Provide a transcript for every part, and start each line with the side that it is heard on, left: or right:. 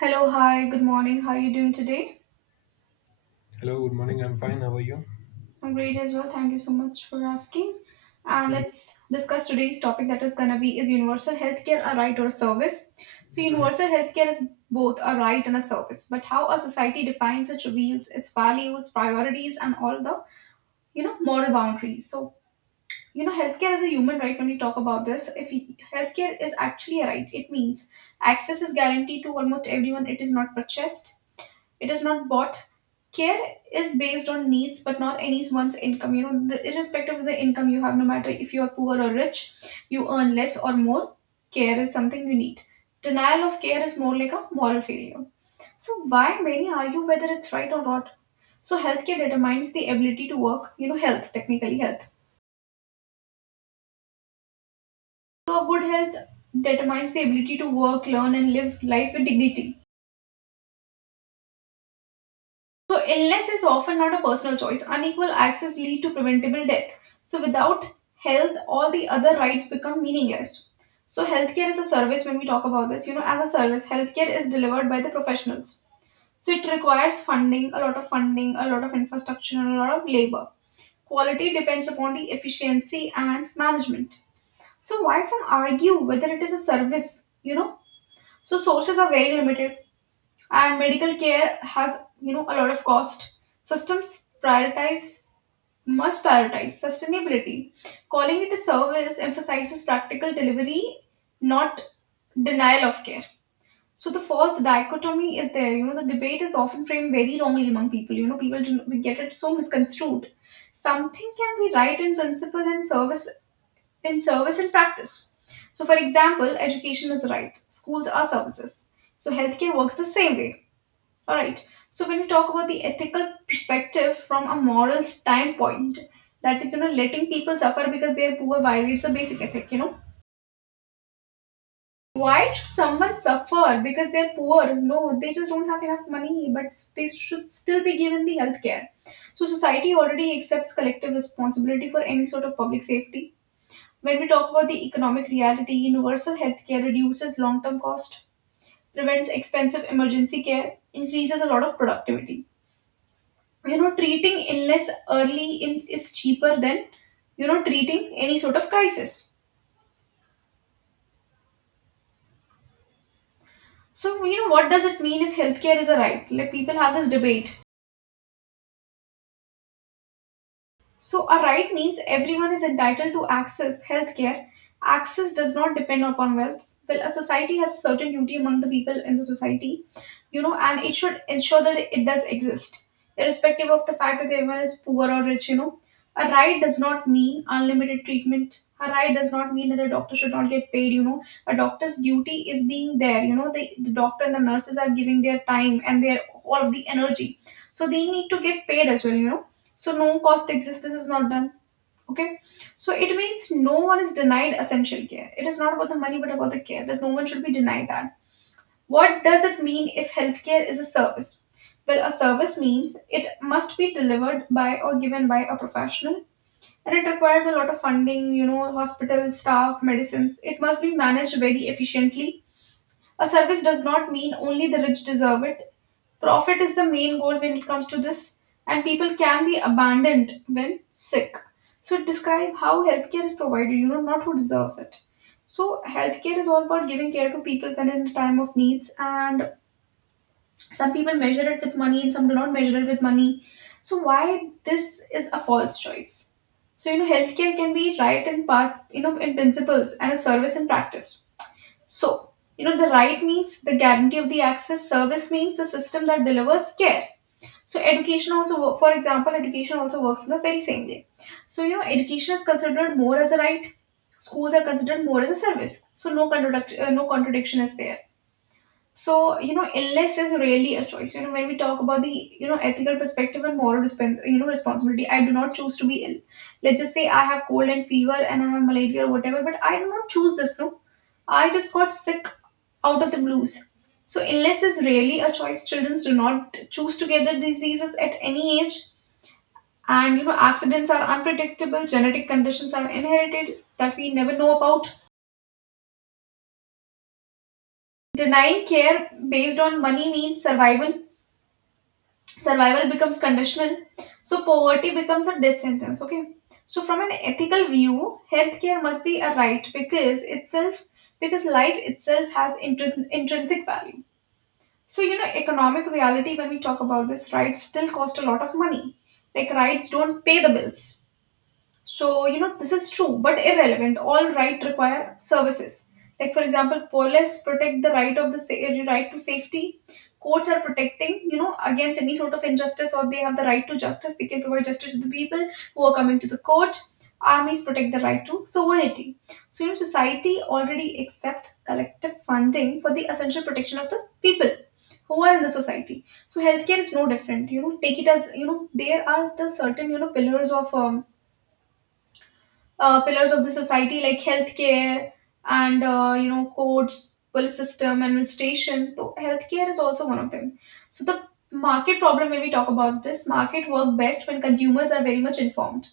right: Hello, hi, good morning. How are you doing today?
left: Hello, good morning. I'm fine. How are you?
right: I'm great as well. Thank you so much for asking. And let's discuss today's topic that is going to be, is universal healthcare a right or a service? So,
left: Mhm.
right: universal healthcare is both a right and a service, but how a society defines it reveals its values, priorities, and all the moral boundaries. So, healthcare is a human right when we talk about this. If we, healthcare is actually a right, it means access is guaranteed to almost everyone. It is not purchased, it is not bought, care is based on needs but not anyone's income, irrespective of the income you have. No matter if you are poor or rich, you earn less or more, care is something you need. Denial of care is more like a moral failure. So why many argue whether it's right or not. So healthcare determines the ability to work. Health, so good health, determines the ability to work, learn and live life with dignity. So illness is often not a personal choice. Unequal access lead to preventable death. So without health, all the other rights become meaningless. So healthcare is a service. When we talk about this, as a service, healthcare is delivered by the professionals. So it requires funding, a lot of funding, a lot of infrastructure, and a lot of labor. Quality depends upon the efficiency and management. So why some argue whether it is a service, So sources are very limited and medical care has, a lot of cost. Systems prioritize, must prioritize sustainability. Calling it a service emphasizes practical delivery, not denial of care. So the false dichotomy is there. The debate is often framed very wrongly among people. People, do we get it so misconstrued? Something can be right in principle and service, in service and practice. So for example, education is right, schools are services. So healthcare works the same way. All right. So when we talk about the ethical perspective from a moral standpoint, that is, you know, letting people suffer because they're poor violates the basic ethic. You know, why should someone suffer because they're poor? No, they just don't have enough money, but they should still be given the health care. So society already accepts collective responsibility for any sort of public safety. When we talk about the economic reality, universal health care reduces long-term cost, prevents expensive emergency care, increases a lot of productivity. Treating illness early in, is cheaper than treating any sort of crisis. So what does it mean if healthcare is a right, like people have this debate? So, a right means everyone is entitled to access healthcare. Access does not depend upon wealth. Well, a society has a certain duty among the people in the society, you know, and it should ensure that it does exist, irrespective of the fact that everyone is poor or rich, you know. A right does not mean unlimited treatment. A right does not mean that a doctor should not get paid, you know. A doctor's duty is being there, you know. The doctor and the nurses are giving their time and their all of the energy. So they need to get paid as well, you know. So no cost exists. This is not done. Okay. So it means no one is denied essential care. It is not about the money, but about the care that no one should be denied that. What does it mean if healthcare is a service? Well, a service means it must be delivered by or given by a professional, and it requires a lot of funding, you know, hospital staff, medicines. It must be managed very efficiently. A service does not mean only the rich deserve it. Profit is the main goal when it comes to this, and people can be abandoned when sick. So, describe how healthcare is provided, you know, not who deserves it. So, healthcare is all about giving care to people when in a time of needs, and some people measure it with money and some do not measure it with money. So, why this is a false choice? So, you know, healthcare can be right in part, you know, in principles and a service in practice. So, you know, the right means the guarantee of the access, service means a system that delivers care. So education also, for example, education also works in the very same way. So education is considered more as a right, schools are considered more as a service. So no contradiction is there. So, you know, illness is really a choice. You know, when we talk about the, you know, ethical perspective and moral, you know, responsibility, I do not choose to be ill. Let's just say I have cold and fever and I have malaria or whatever, but I do not choose this, no. I just got sick out of the blues. So, illness is really a choice. Children do not choose to get the diseases at any age. And, you know, accidents are unpredictable. Genetic conditions are inherited that we never know about. Denying care based on money means survival becomes conditional. So poverty becomes a death sentence. Okay. So from an ethical view, healthcare must be a right because itself, because life itself has intrinsic value. So economic reality, when we talk about this, rights still cost a lot of money, like rights don't pay the bills. So, you know, this is true but irrelevant. All right require services. Like, for example, police protect the right of the right to safety. Courts are protecting, you know, against any sort of injustice, or they have the right to justice. They can provide justice to the people who are coming to the court. Armies protect the right to sovereignty. So, you know, society already accepts collective funding for the essential protection of the people who are in the society. So, healthcare is no different. You know, take it as, you know, there are the certain, you know, pillars of the society like healthcare and you know, courts, police, system administration. So healthcare is also one of them. So the market problem, when we talk about this, market work best when consumers are very much informed,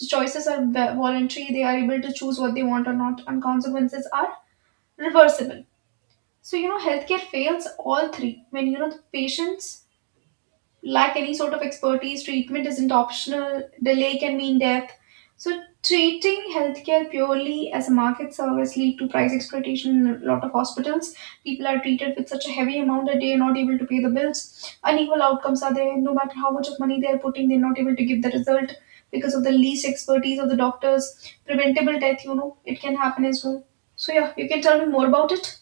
right: the choices are voluntary, they are able to choose what they want or not, and consequences are reversible. So you know healthcare fails all three when, you know, the patients lack any sort of expertise, treatment isn't optional, delay can mean death. So, treating healthcare purely as a market service lead to price exploitation in a lot of hospitals. People are treated with such a heavy amount that they are not able to pay the bills. Unequal outcomes are there. No matter how much of money they are putting, they're not able to give the result because of the least expertise of the doctors. Preventable death, you know, it can happen as well. So, yeah, you can tell me more about it.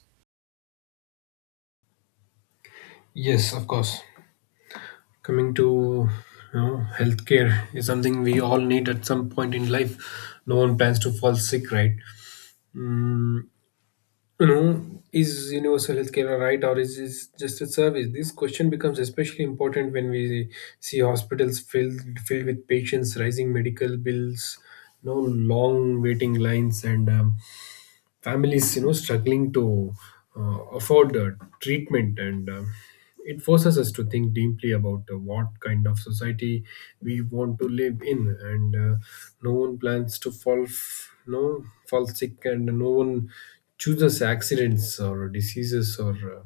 left: Yes, of course. Coming to healthcare is something we all need at some point in life. No one plans to fall sick, right? Mm, you know, is universal healthcare a right or is it just a service? This question becomes especially important when we see hospitals filled with patients, rising medical bills, no long waiting lines, and families struggling to afford treatment, and it forces us to think deeply about what kind of society we want to live in. And No one plans to fall sick, and no one chooses accidents or diseases or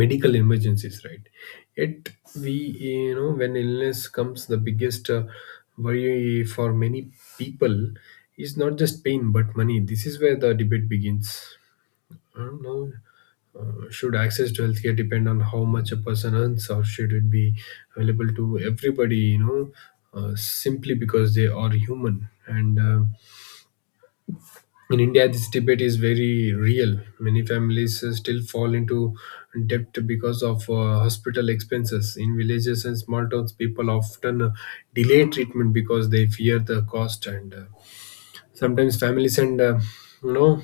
left: medical emergencies, right? Yet we, when illness comes, the biggest worry for many people is not just pain but money. This is where the debate begins. I don't know Should access to healthcare depend on how much a person earns, or should it be available to everybody? Simply because they are human. And In India, this debate is very real. Many families still fall into debt because of hospital expenses. In villages and small towns, people often delay treatment because they fear the cost, and sometimes families and you know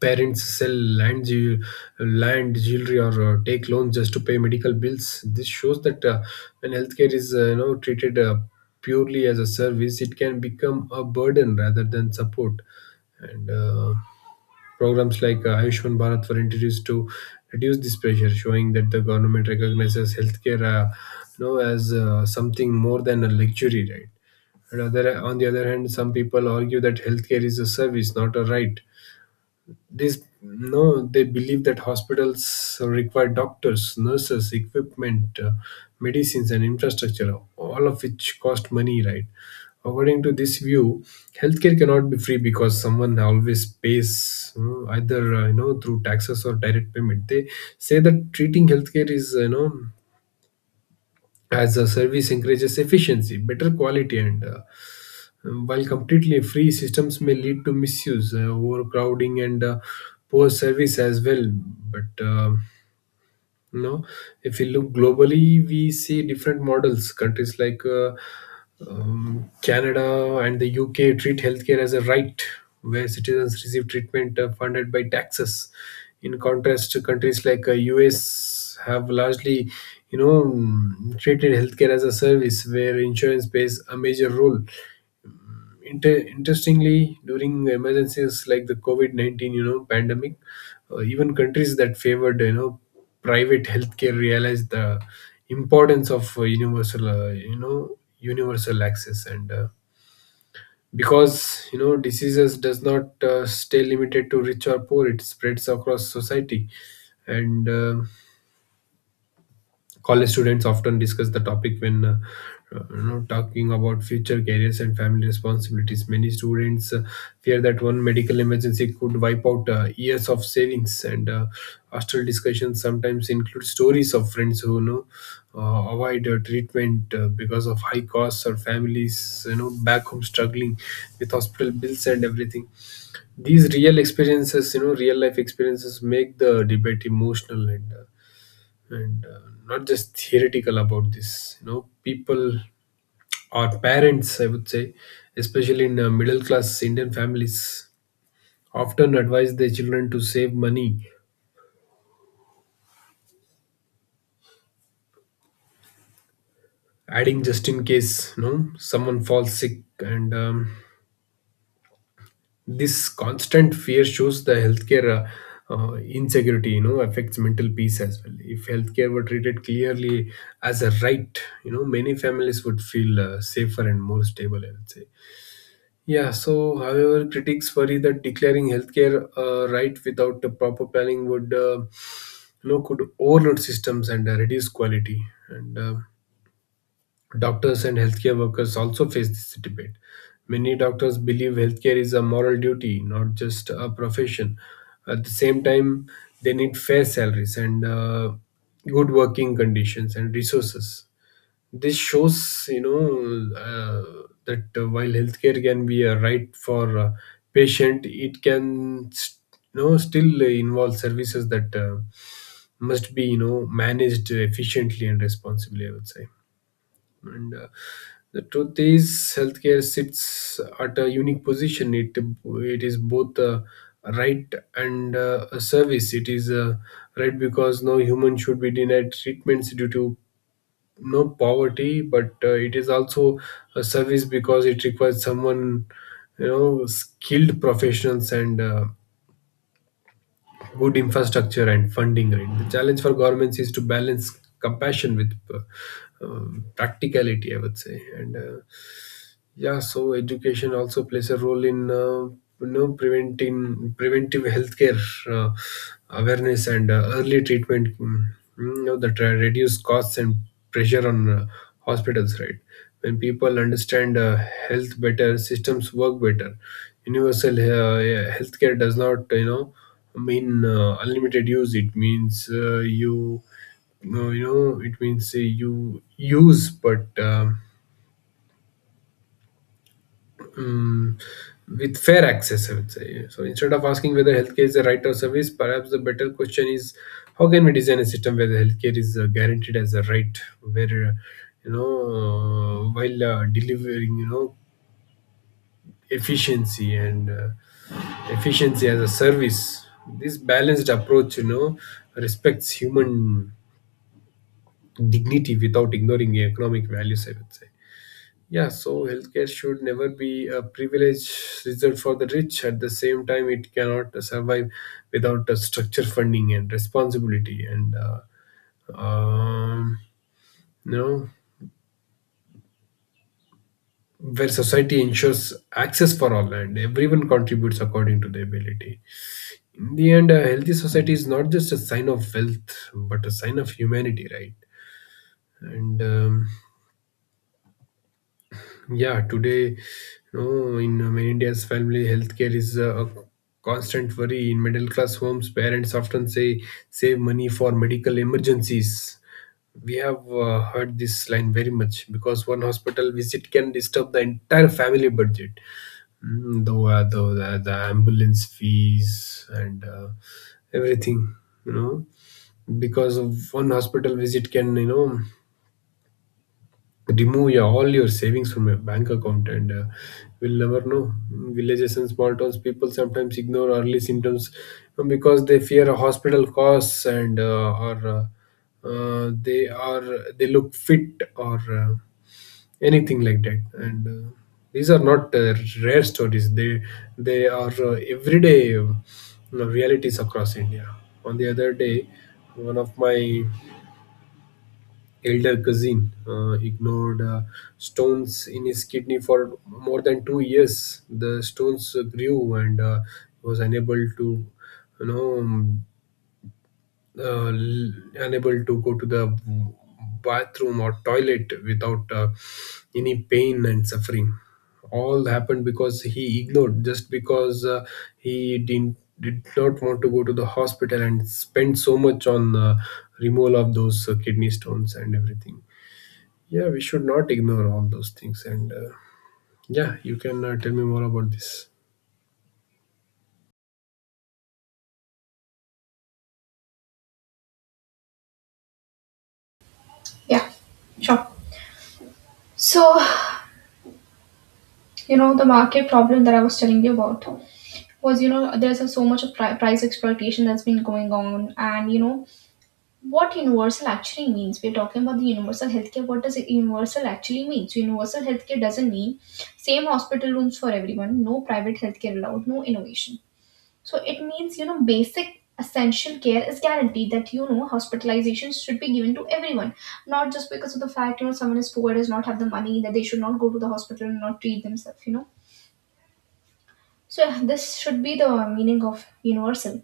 left: parents sell land jew- land, jewelry, or take loans just to pay medical bills. This shows that when healthcare is treated purely as a service, it can become a burden rather than support. And Programs like Ayushman Bharat were introduced to reduce this pressure, showing that the government recognizes healthcare as something more than a luxury, right? And on the other hand, some people argue that healthcare is a service, not a right. these no, They believe that hospitals require doctors, nurses, equipment, medicines, and infrastructure, all of which cost money, right? According to this view, healthcare cannot be free because someone always pays, either through taxes or direct payment. They say that treating healthcare is you know as a service encourages efficiency, better quality, and while completely free systems may lead to misuse, overcrowding, and poor service as well. But no, if we look globally, we see different models. Countries like Canada and the UK treat healthcare as a right, where citizens receive treatment funded by taxes. In contrast, to countries like US have largely, treated healthcare as a service, where insurance plays a major role. Interestingly, during emergencies like the COVID-19, pandemic, even countries that favored private healthcare realized the importance of universal universal access. And Because diseases does not stay limited to rich or poor, it spreads across society. And College students often discuss the topic when talking about future careers and family responsibilities. Many students fear that one medical emergency could wipe out years of savings, and hostel discussions sometimes include stories of friends who avoid treatment because of high costs, or families back home struggling with hospital bills and everything. These real experiences, real life experiences, make the debate emotional, and not just theoretical. About this, people, or parents I would say, especially in middle class Indian families, often advise their children to save money, adding just in case someone falls sick. And This constant fear shows the healthcare insecurity, affects mental peace as well. If healthcare were treated clearly as a right, many families would feel safer and more stable, I would say. Yeah, so however, critics worry that declaring healthcare right without the proper planning could overload systems and reduce quality. And Doctors and healthcare workers also face this debate. Many doctors believe healthcare is a moral duty, not just a profession. At the same time, they need fair salaries and good working conditions and resources. This shows that while healthcare can be a right for patient, it can still involve services that must be managed efficiently and responsibly, I would say. And The truth is, healthcare sits at a unique position. It is both a right and a service. It is a right because no human should be denied treatments due to no poverty, but it is also a service because it requires someone you know skilled professionals and good infrastructure and funding, right? The challenge for governments is to balance compassion with practicality, I would say. And Yeah, so education also plays a role in preventing preventive healthcare, uh, awareness, and early treatment. You know that reduce costs and pressure on hospitals, right? When people understand health better, systems work better. Universal yeah, healthcare does not mean unlimited use. It means you no, you know, it means you use, but Mm, with fair access, I would say. So instead of asking whether healthcare is a right or service, perhaps the better question is how can we design a system where the healthcare is guaranteed as a right, where you know while delivering efficiency and uh, efficiency as a service. This balanced approach, respects human dignity without ignoring economic values, I would say. Yeah, so healthcare should never be a privilege reserved for the rich. At the same time, it cannot survive without the structure, funding, and responsibility, and um, you know where society ensures access for all and everyone contributes according to their ability. In the end, a healthy society is not just a sign of wealth, but a sign of humanity, right? And Yeah, today, in many India's family, healthcare is a constant worry. In middle class homes, parents often say, save money for medical emergencies. We have heard this line very much, because one hospital visit can disturb the entire family budget. Though the ambulance fees and everything, you know, because of one hospital visit can, remove all your savings from your bank account. And We'll never know. Villages and small towns, people sometimes ignore early symptoms because they fear a hospital costs, and or they are, they look fit, or anything like that. And These are not rare stories. They are everyday realities across India. On the other day, one of my elder cousin ignored stones in his kidney for more than 2 years. The stones grew, and was unable to, you know, um, uh, l- unable to go to the bathroom or toilet without any pain and suffering. All happened because he ignored, just because he didn't did not want to go to the hospital and spend so much on removal of those kidney stones and everything. Yeah, we should not ignore all those things, and yeah, you can tell me more about this.
right: Yeah, sure. So, the market problem that I was telling you about was, you know, there's a, so much of price exploitation that's been going on. And you know what universal actually means? We're talking about the universal healthcare. What does universal actually mean? So universal healthcare doesn't mean same hospital rooms for everyone, no private healthcare allowed, no innovation. So it means, you know, basic essential care is guaranteed, that you know hospitalizations should be given to everyone, not just because of the fact, you know, someone is poor does not have the money, that they should not go to the hospital and not treat themselves, you know. So this should be the meaning of universal.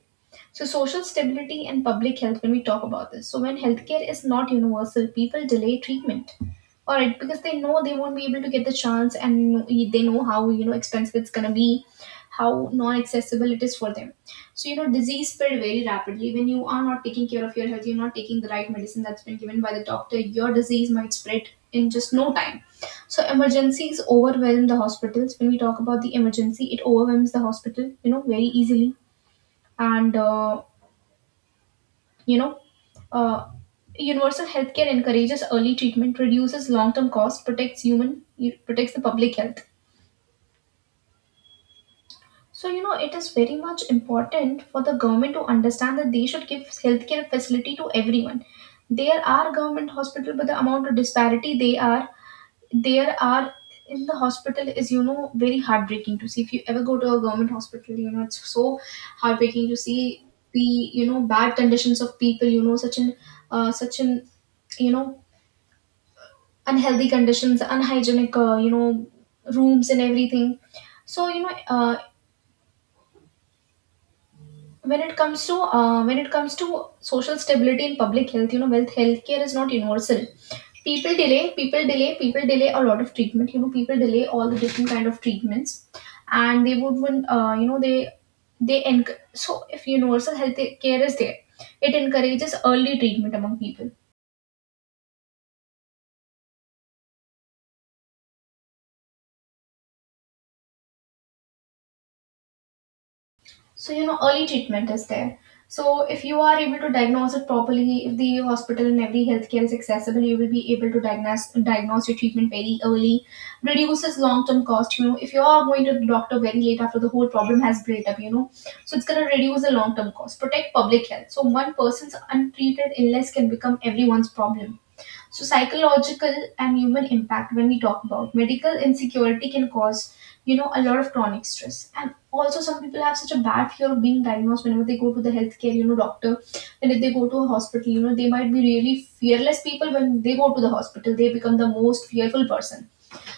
right: So, social stability and public health, when we talk about this. So, when healthcare is not universal, people delay treatment, all right, because they know they won't be able to get the chance and they know how, you know, expensive it's going to be, how non accessible it is for them. So, you know, disease spread very rapidly. When you are not taking care of your health, you're not taking the right medicine that's been given by the doctor, your disease might spread in just no time. So emergencies overwhelm the hospitals. When we talk about the emergency, it overwhelms the hospital, you know, very easily. And uh, you know, uh, Universal healthcare encourages early treatment, reduces long-term costs, protects human, protects the public health. So you know, it is very much important for the government to understand that they should give healthcare facility to everyone. There are government hospital, but the amount of disparity they are there are in the hospital is, very heartbreaking to see. If you ever go to a government hospital, it's so heartbreaking to see the, bad conditions of people, such an uh, such an you know unhealthy conditions, unhygienic, rooms and everything. So, when it comes to, when it comes to social stability in public health, you know, wealth healthcare is not universal. People delay a lot of treatment. You know, people delay all the different kind of treatments, and they would when, you know, they enc- so if universal health care is there, it encourages early treatment among people. So, you know, early treatment is there. So if you are able to diagnose it properly, if the hospital and every healthcare is accessible, you will be able to diagnose your treatment very early. Reduces long term cost. You know, if you are going to the doctor very late, after the whole problem has built up, you know, so it's going to reduce the long term cost, protect public health. So one person's untreated illness can become everyone's problem. So, psychological and human impact, when we talk about medical insecurity, can cause, you know, a lot of chronic stress. And also, some people have such a bad fear of being diagnosed whenever they go to the healthcare, you know, doctor. And if they go to a hospital, you know, they might be really fearless people. When they go to the hospital, they become the most fearful person.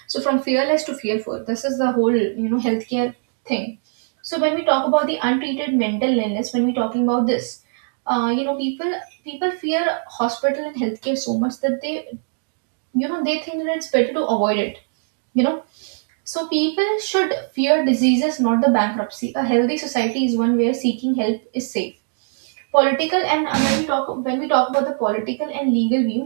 right: So, from fearless to fearful, this is the whole, you know, healthcare thing. So, when we talk about the untreated mental illness, when we're talking about this, you know, people fear hospital and healthcare so much that they, you know, they think that it's better to avoid it, you know. So people should fear diseases, not the bankruptcy. A healthy society is one where seeking help is safe. Political, and when we talk, about the political and legal view,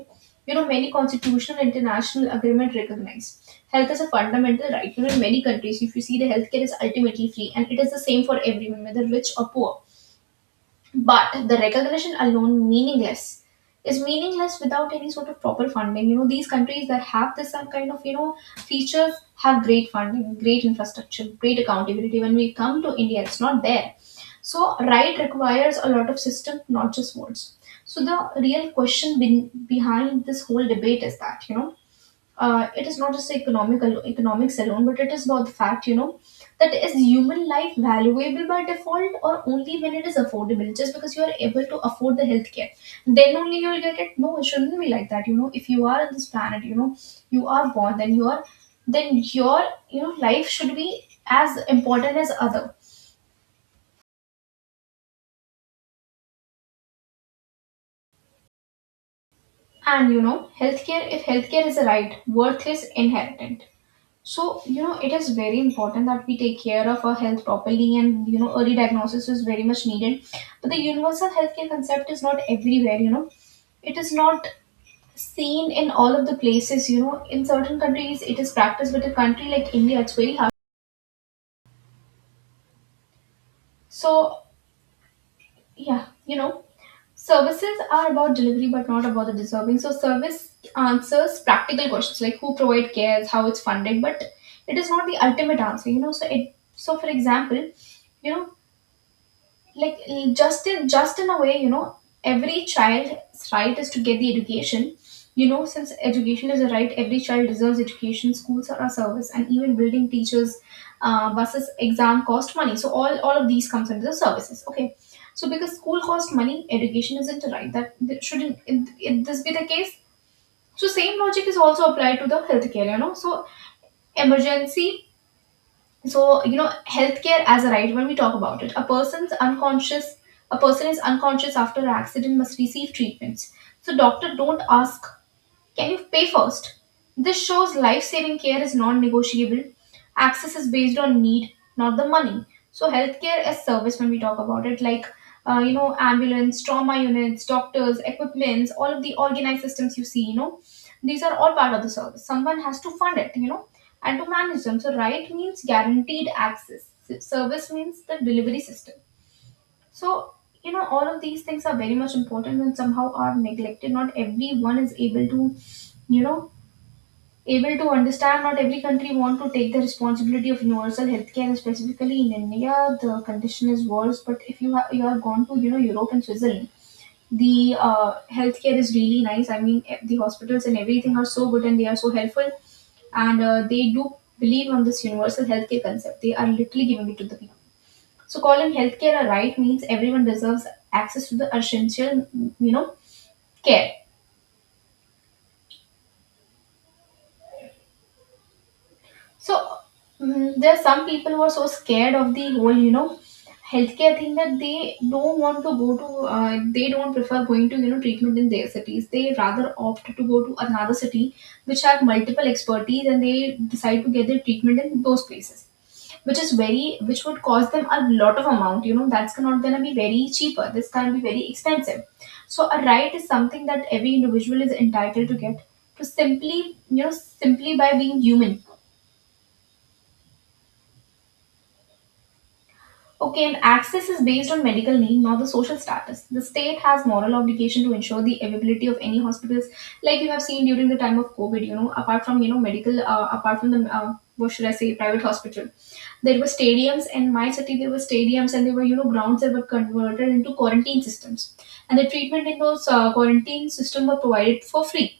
right: you know, many constitutional international agreement recognize health as a fundamental right. You know, in many countries, if you see, the healthcare is ultimately free and it is the same for everyone, whether rich or poor. But the recognition alone meaningless is meaningless without any sort of proper funding. You know, these countries that have this some kind of, you know, features have great funding, great infrastructure, great accountability. When we come to India, it's not there. So right requires a lot of system, not just words. So the real question behind this whole debate is that, you know, it is not just economics alone, but it is about the fact, you know, that is human life valuable by default, or only when it is affordable. Just because you are able to afford the healthcare, then only you will get it. No, it shouldn't be like that. You know, if you are on this planet, you know, you are born, then you are, then your you know, life should be as important as other. And you know, healthcare, if healthcare is a right, worth is inherent. So, you know, it is very important that we take care of our health properly and, you know, early diagnosis is very much needed. But the universal healthcare concept is not everywhere, you know. It is not seen in all of the places, you know. In certain countries, it is practiced, but a country like India, it's very hard. So, yeah, you know, services are about delivery, but not about the deserving. So, service answers practical questions like who provide care, how it's funded, but it is not the ultimate answer, you know. So, it, so for example, you know like just in a way, you know, every child's right is to get the education. You know, since education is a right, every child deserves education. Schools are a service, and even building, teachers, buses, exam cost money. So all of these comes under the services, okay. So because school costs money, education isn't a right, that that shouldn't it, it, this be the case. So same logic is also applied to the healthcare, you know. So, emergency, so you know, healthcare as a right, when we talk about it, a person is unconscious after an accident, must receive treatments. So doctor don't ask, can you pay first? This shows life saving care is non negotiable. Access is based on need, not the money. So, healthcare as service, when we talk about it, like, you know, ambulance, trauma units, doctors, equipments, all of the organized systems you see, you know, these are all part of the service. Someone has to fund it, you know, and to manage them. So, right means guaranteed access, service means the delivery system. So, you know, all of these things are very much important and somehow are neglected. Not everyone is able to, you know, able to understand. Not every country want to take the responsibility of universal healthcare. Specifically in India, the condition is worse. But if you have, you are gone to, you know, Europe and Switzerland, the, healthcare is really nice. I mean, the hospitals and everything are so good and they are so helpful, and they do believe on this universal healthcare concept. They are literally giving it to the people. So calling healthcare a right means everyone deserves access to the essential, you know, care. So, mm, there are some people who are so scared of the whole, you know, healthcare thing that they don't want to go to. They don't prefer going to, you know, treatment in their cities. They rather opt to go to another city which have multiple expertise, and they decide to get their treatment in those places, which is very, which would cost them a lot of amount. You know, that's not gonna be very cheaper, this can be very expensive. So a right is something that every individual is entitled to get, to simply, simply by being human. Okay, and access is based on medical need, not the social status. The state has moral obligation to ensure the availability of any hospitals, like you have seen during the time of COVID. You know, apart from, you know, medical, apart from the, what should I say, private hospital, there were stadiums in my city. There were stadiums, and there were, you know, grounds that were converted into quarantine systems, and the treatment in those, quarantine system were provided for free.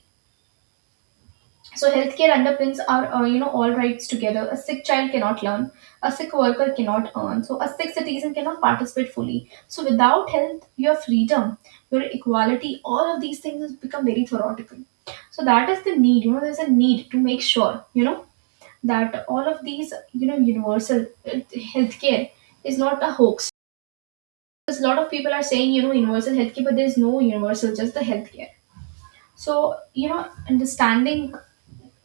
right: So healthcare underpins our, you know, all rights together. A sick child cannot learn. A sick worker cannot earn. So a sick citizen cannot participate fully. So without health, your freedom, your equality, all of these things become very theoretical. So that is the need. You know, there's a need to make sure, you know, that all of these, you know, universal, uh, healthcare is not a hoax. Because a lot of people are saying, you know, universal healthcare, but there's no universal, just the healthcare. So, you know, understanding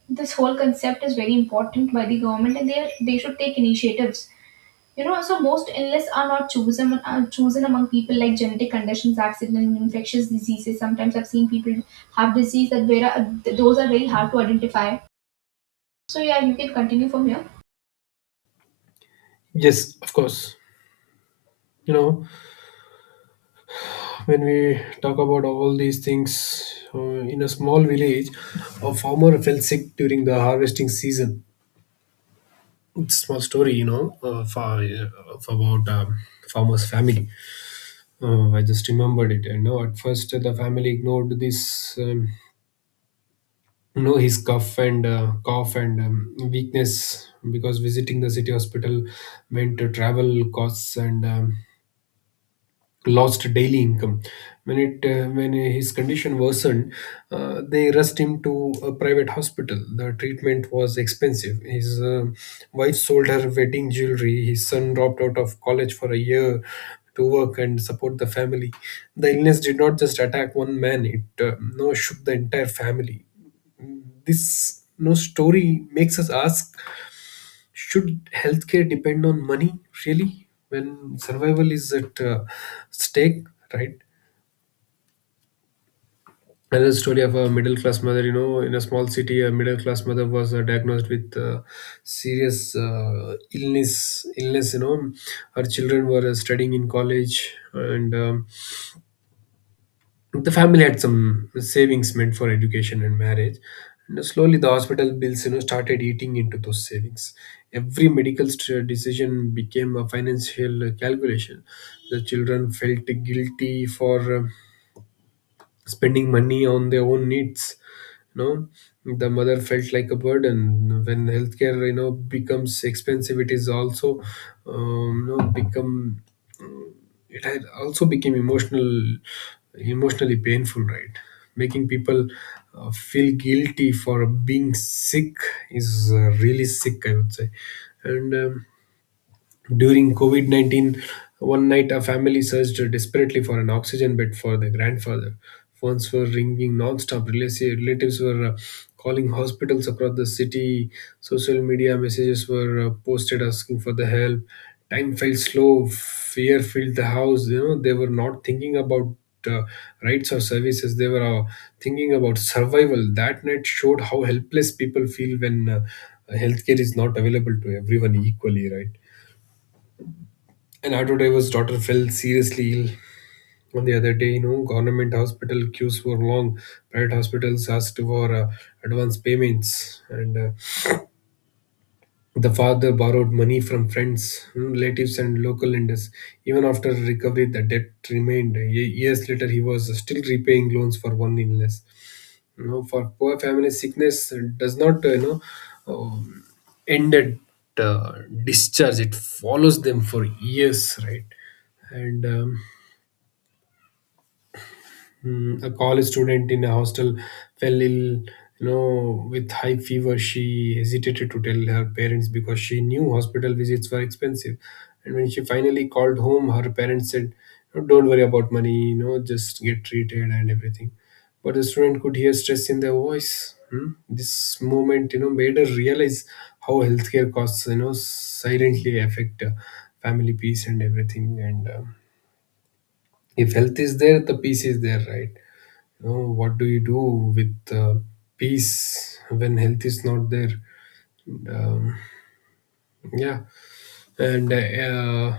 right: this whole concept is very important by the government, and they should take initiatives, you know. So most illness are not chosen are chosen among people, like genetic conditions, accident, infectious diseases. Sometimes I've seen people have disease that, where those are very hard to identify. So yeah, you can continue from here.
left: Yes, of course. You know, when we talk about all these things uh, in a small village, a farmer fell sick during the harvesting season. It's a small story, of about farmer's family. I just remembered it. You know, at first, the family ignored this no his cough and cough and weakness, because visiting the city hospital meant travel costs and lost daily income. When it when his condition worsened, they rushed him to a private hospital. The treatment was expensive. His wife sold her wedding jewelry. His son dropped out of college for a year to work and support the family. The illness did not just attack one man, it no shook the entire family. This no story makes us ask: should healthcare depend on money, really, when survival is at stake? Right. Another story of a middle class mother. You know, in a small city, a middle class mother was diagnosed with serious illness. Illness. You know, her children were studying in college, and the family had some savings meant for education and marriage, and slowly the hospital bills started eating into those savings. Every decision became a financial calculation. The children felt guilty for spending money on their own needs. you know the mother felt like a burden. When healthcare becomes expensive, it is also, you know become it had also became emotional, emotionally painful, right? Making people feel guilty for being sick is really sick, I would say. And During COVID 19, one night a family searched desperately for an oxygen bed for their grandfather. Phones were ringing non-stop. Relatives were calling hospitals across the city. Social media messages were posted asking for the help. Time felt slow. Fear filled the house. You know, they were not thinking about uh, rights or services. They were thinking about survival. That night showed how helpless people feel when healthcare is not available to everyone equally, right? An auto driver's daughter fell seriously ill on the other day. You know, government hospital queues were long. Private hospitals asked for advance payments, and the father borrowed money from friends, relatives, and local lenders. Even after recovery, the debt remained. Years later, he was still repaying loans for one illness. You know, for poor families, sickness does not, um, end at discharge. It follows them for years, right? and um, a college student in a hostel fell ill, you know, with high fever. She hesitated to tell her parents because she knew hospital visits were expensive. And when she finally called home, her parents said, "No, "Don't worry about money. You know, just get treated and everything." But the student could hear stress in their voice. Hmm? This moment, you know, made her realize how healthcare costs, you know, silently affect family peace and everything. And If health is there, the peace is there, right? You know, what do you do with peace when health is not there? um, yeah. and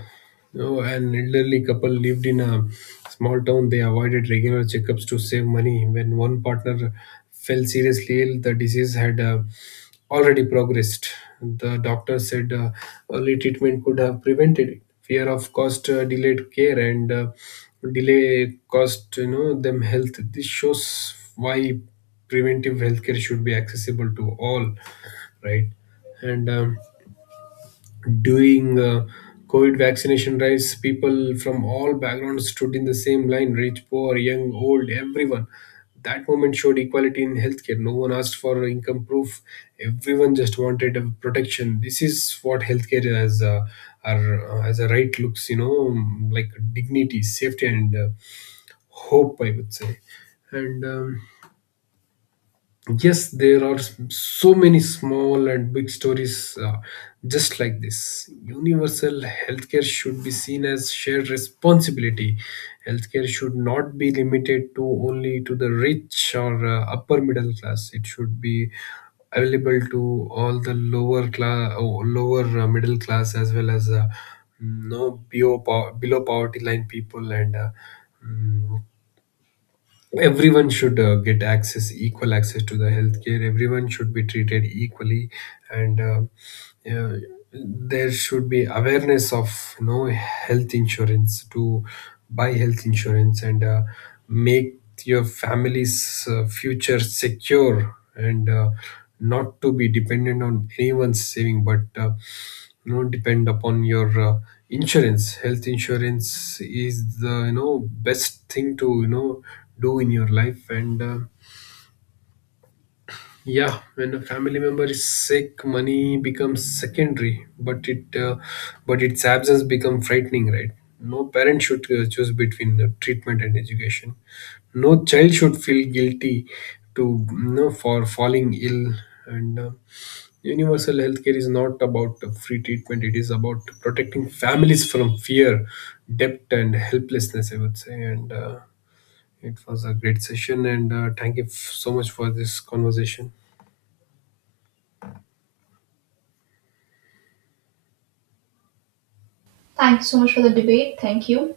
left: You know, an elderly couple lived in a small town. They avoided regular checkups to save money. When one partner fell seriously ill, the disease had already progressed. The doctor said early treatment could have prevented it. Fear of cost delayed care, and delay cost them health. This shows why preventive healthcare should be accessible to all, right? And During COVID vaccination drives, people from all backgrounds stood in the same line: rich, poor, young, old, everyone. That moment showed equality in healthcare. No one asked for income proof. Everyone just wanted a protection. This is what healthcare as a right looks, you know, like: dignity, safety, and hope, I would say. And Yes, there are so many small and big stories just like this. Universal healthcare should be seen as shared responsibility. Healthcare should not be limited to only to the rich or upper middle class. It should be available to all: the lower class, lower middle class, as well as no below, below poverty line people, and mm, everyone should get access, equal access to the healthcare. Everyone should be treated equally, and uh, there should be awareness of, you know, health insurance, to buy health insurance, and make your family's future secure, and not to be dependent on anyone's saving, but you know, depend upon your insurance health insurance is the, you know, best thing to, you know, do in your life. And Yeah, when a family member is sick, money becomes secondary, but it but its absence become frightening, right? No parent should choose between treatment and education. No child should feel guilty to, you know, for falling ill, and universal healthcare is not about free treatment. It is about protecting families from fear, debt, and helplessness, I would say. And It was a great session, and thank you so much for this conversation.
right: Thank you so much for the debate. Thank you.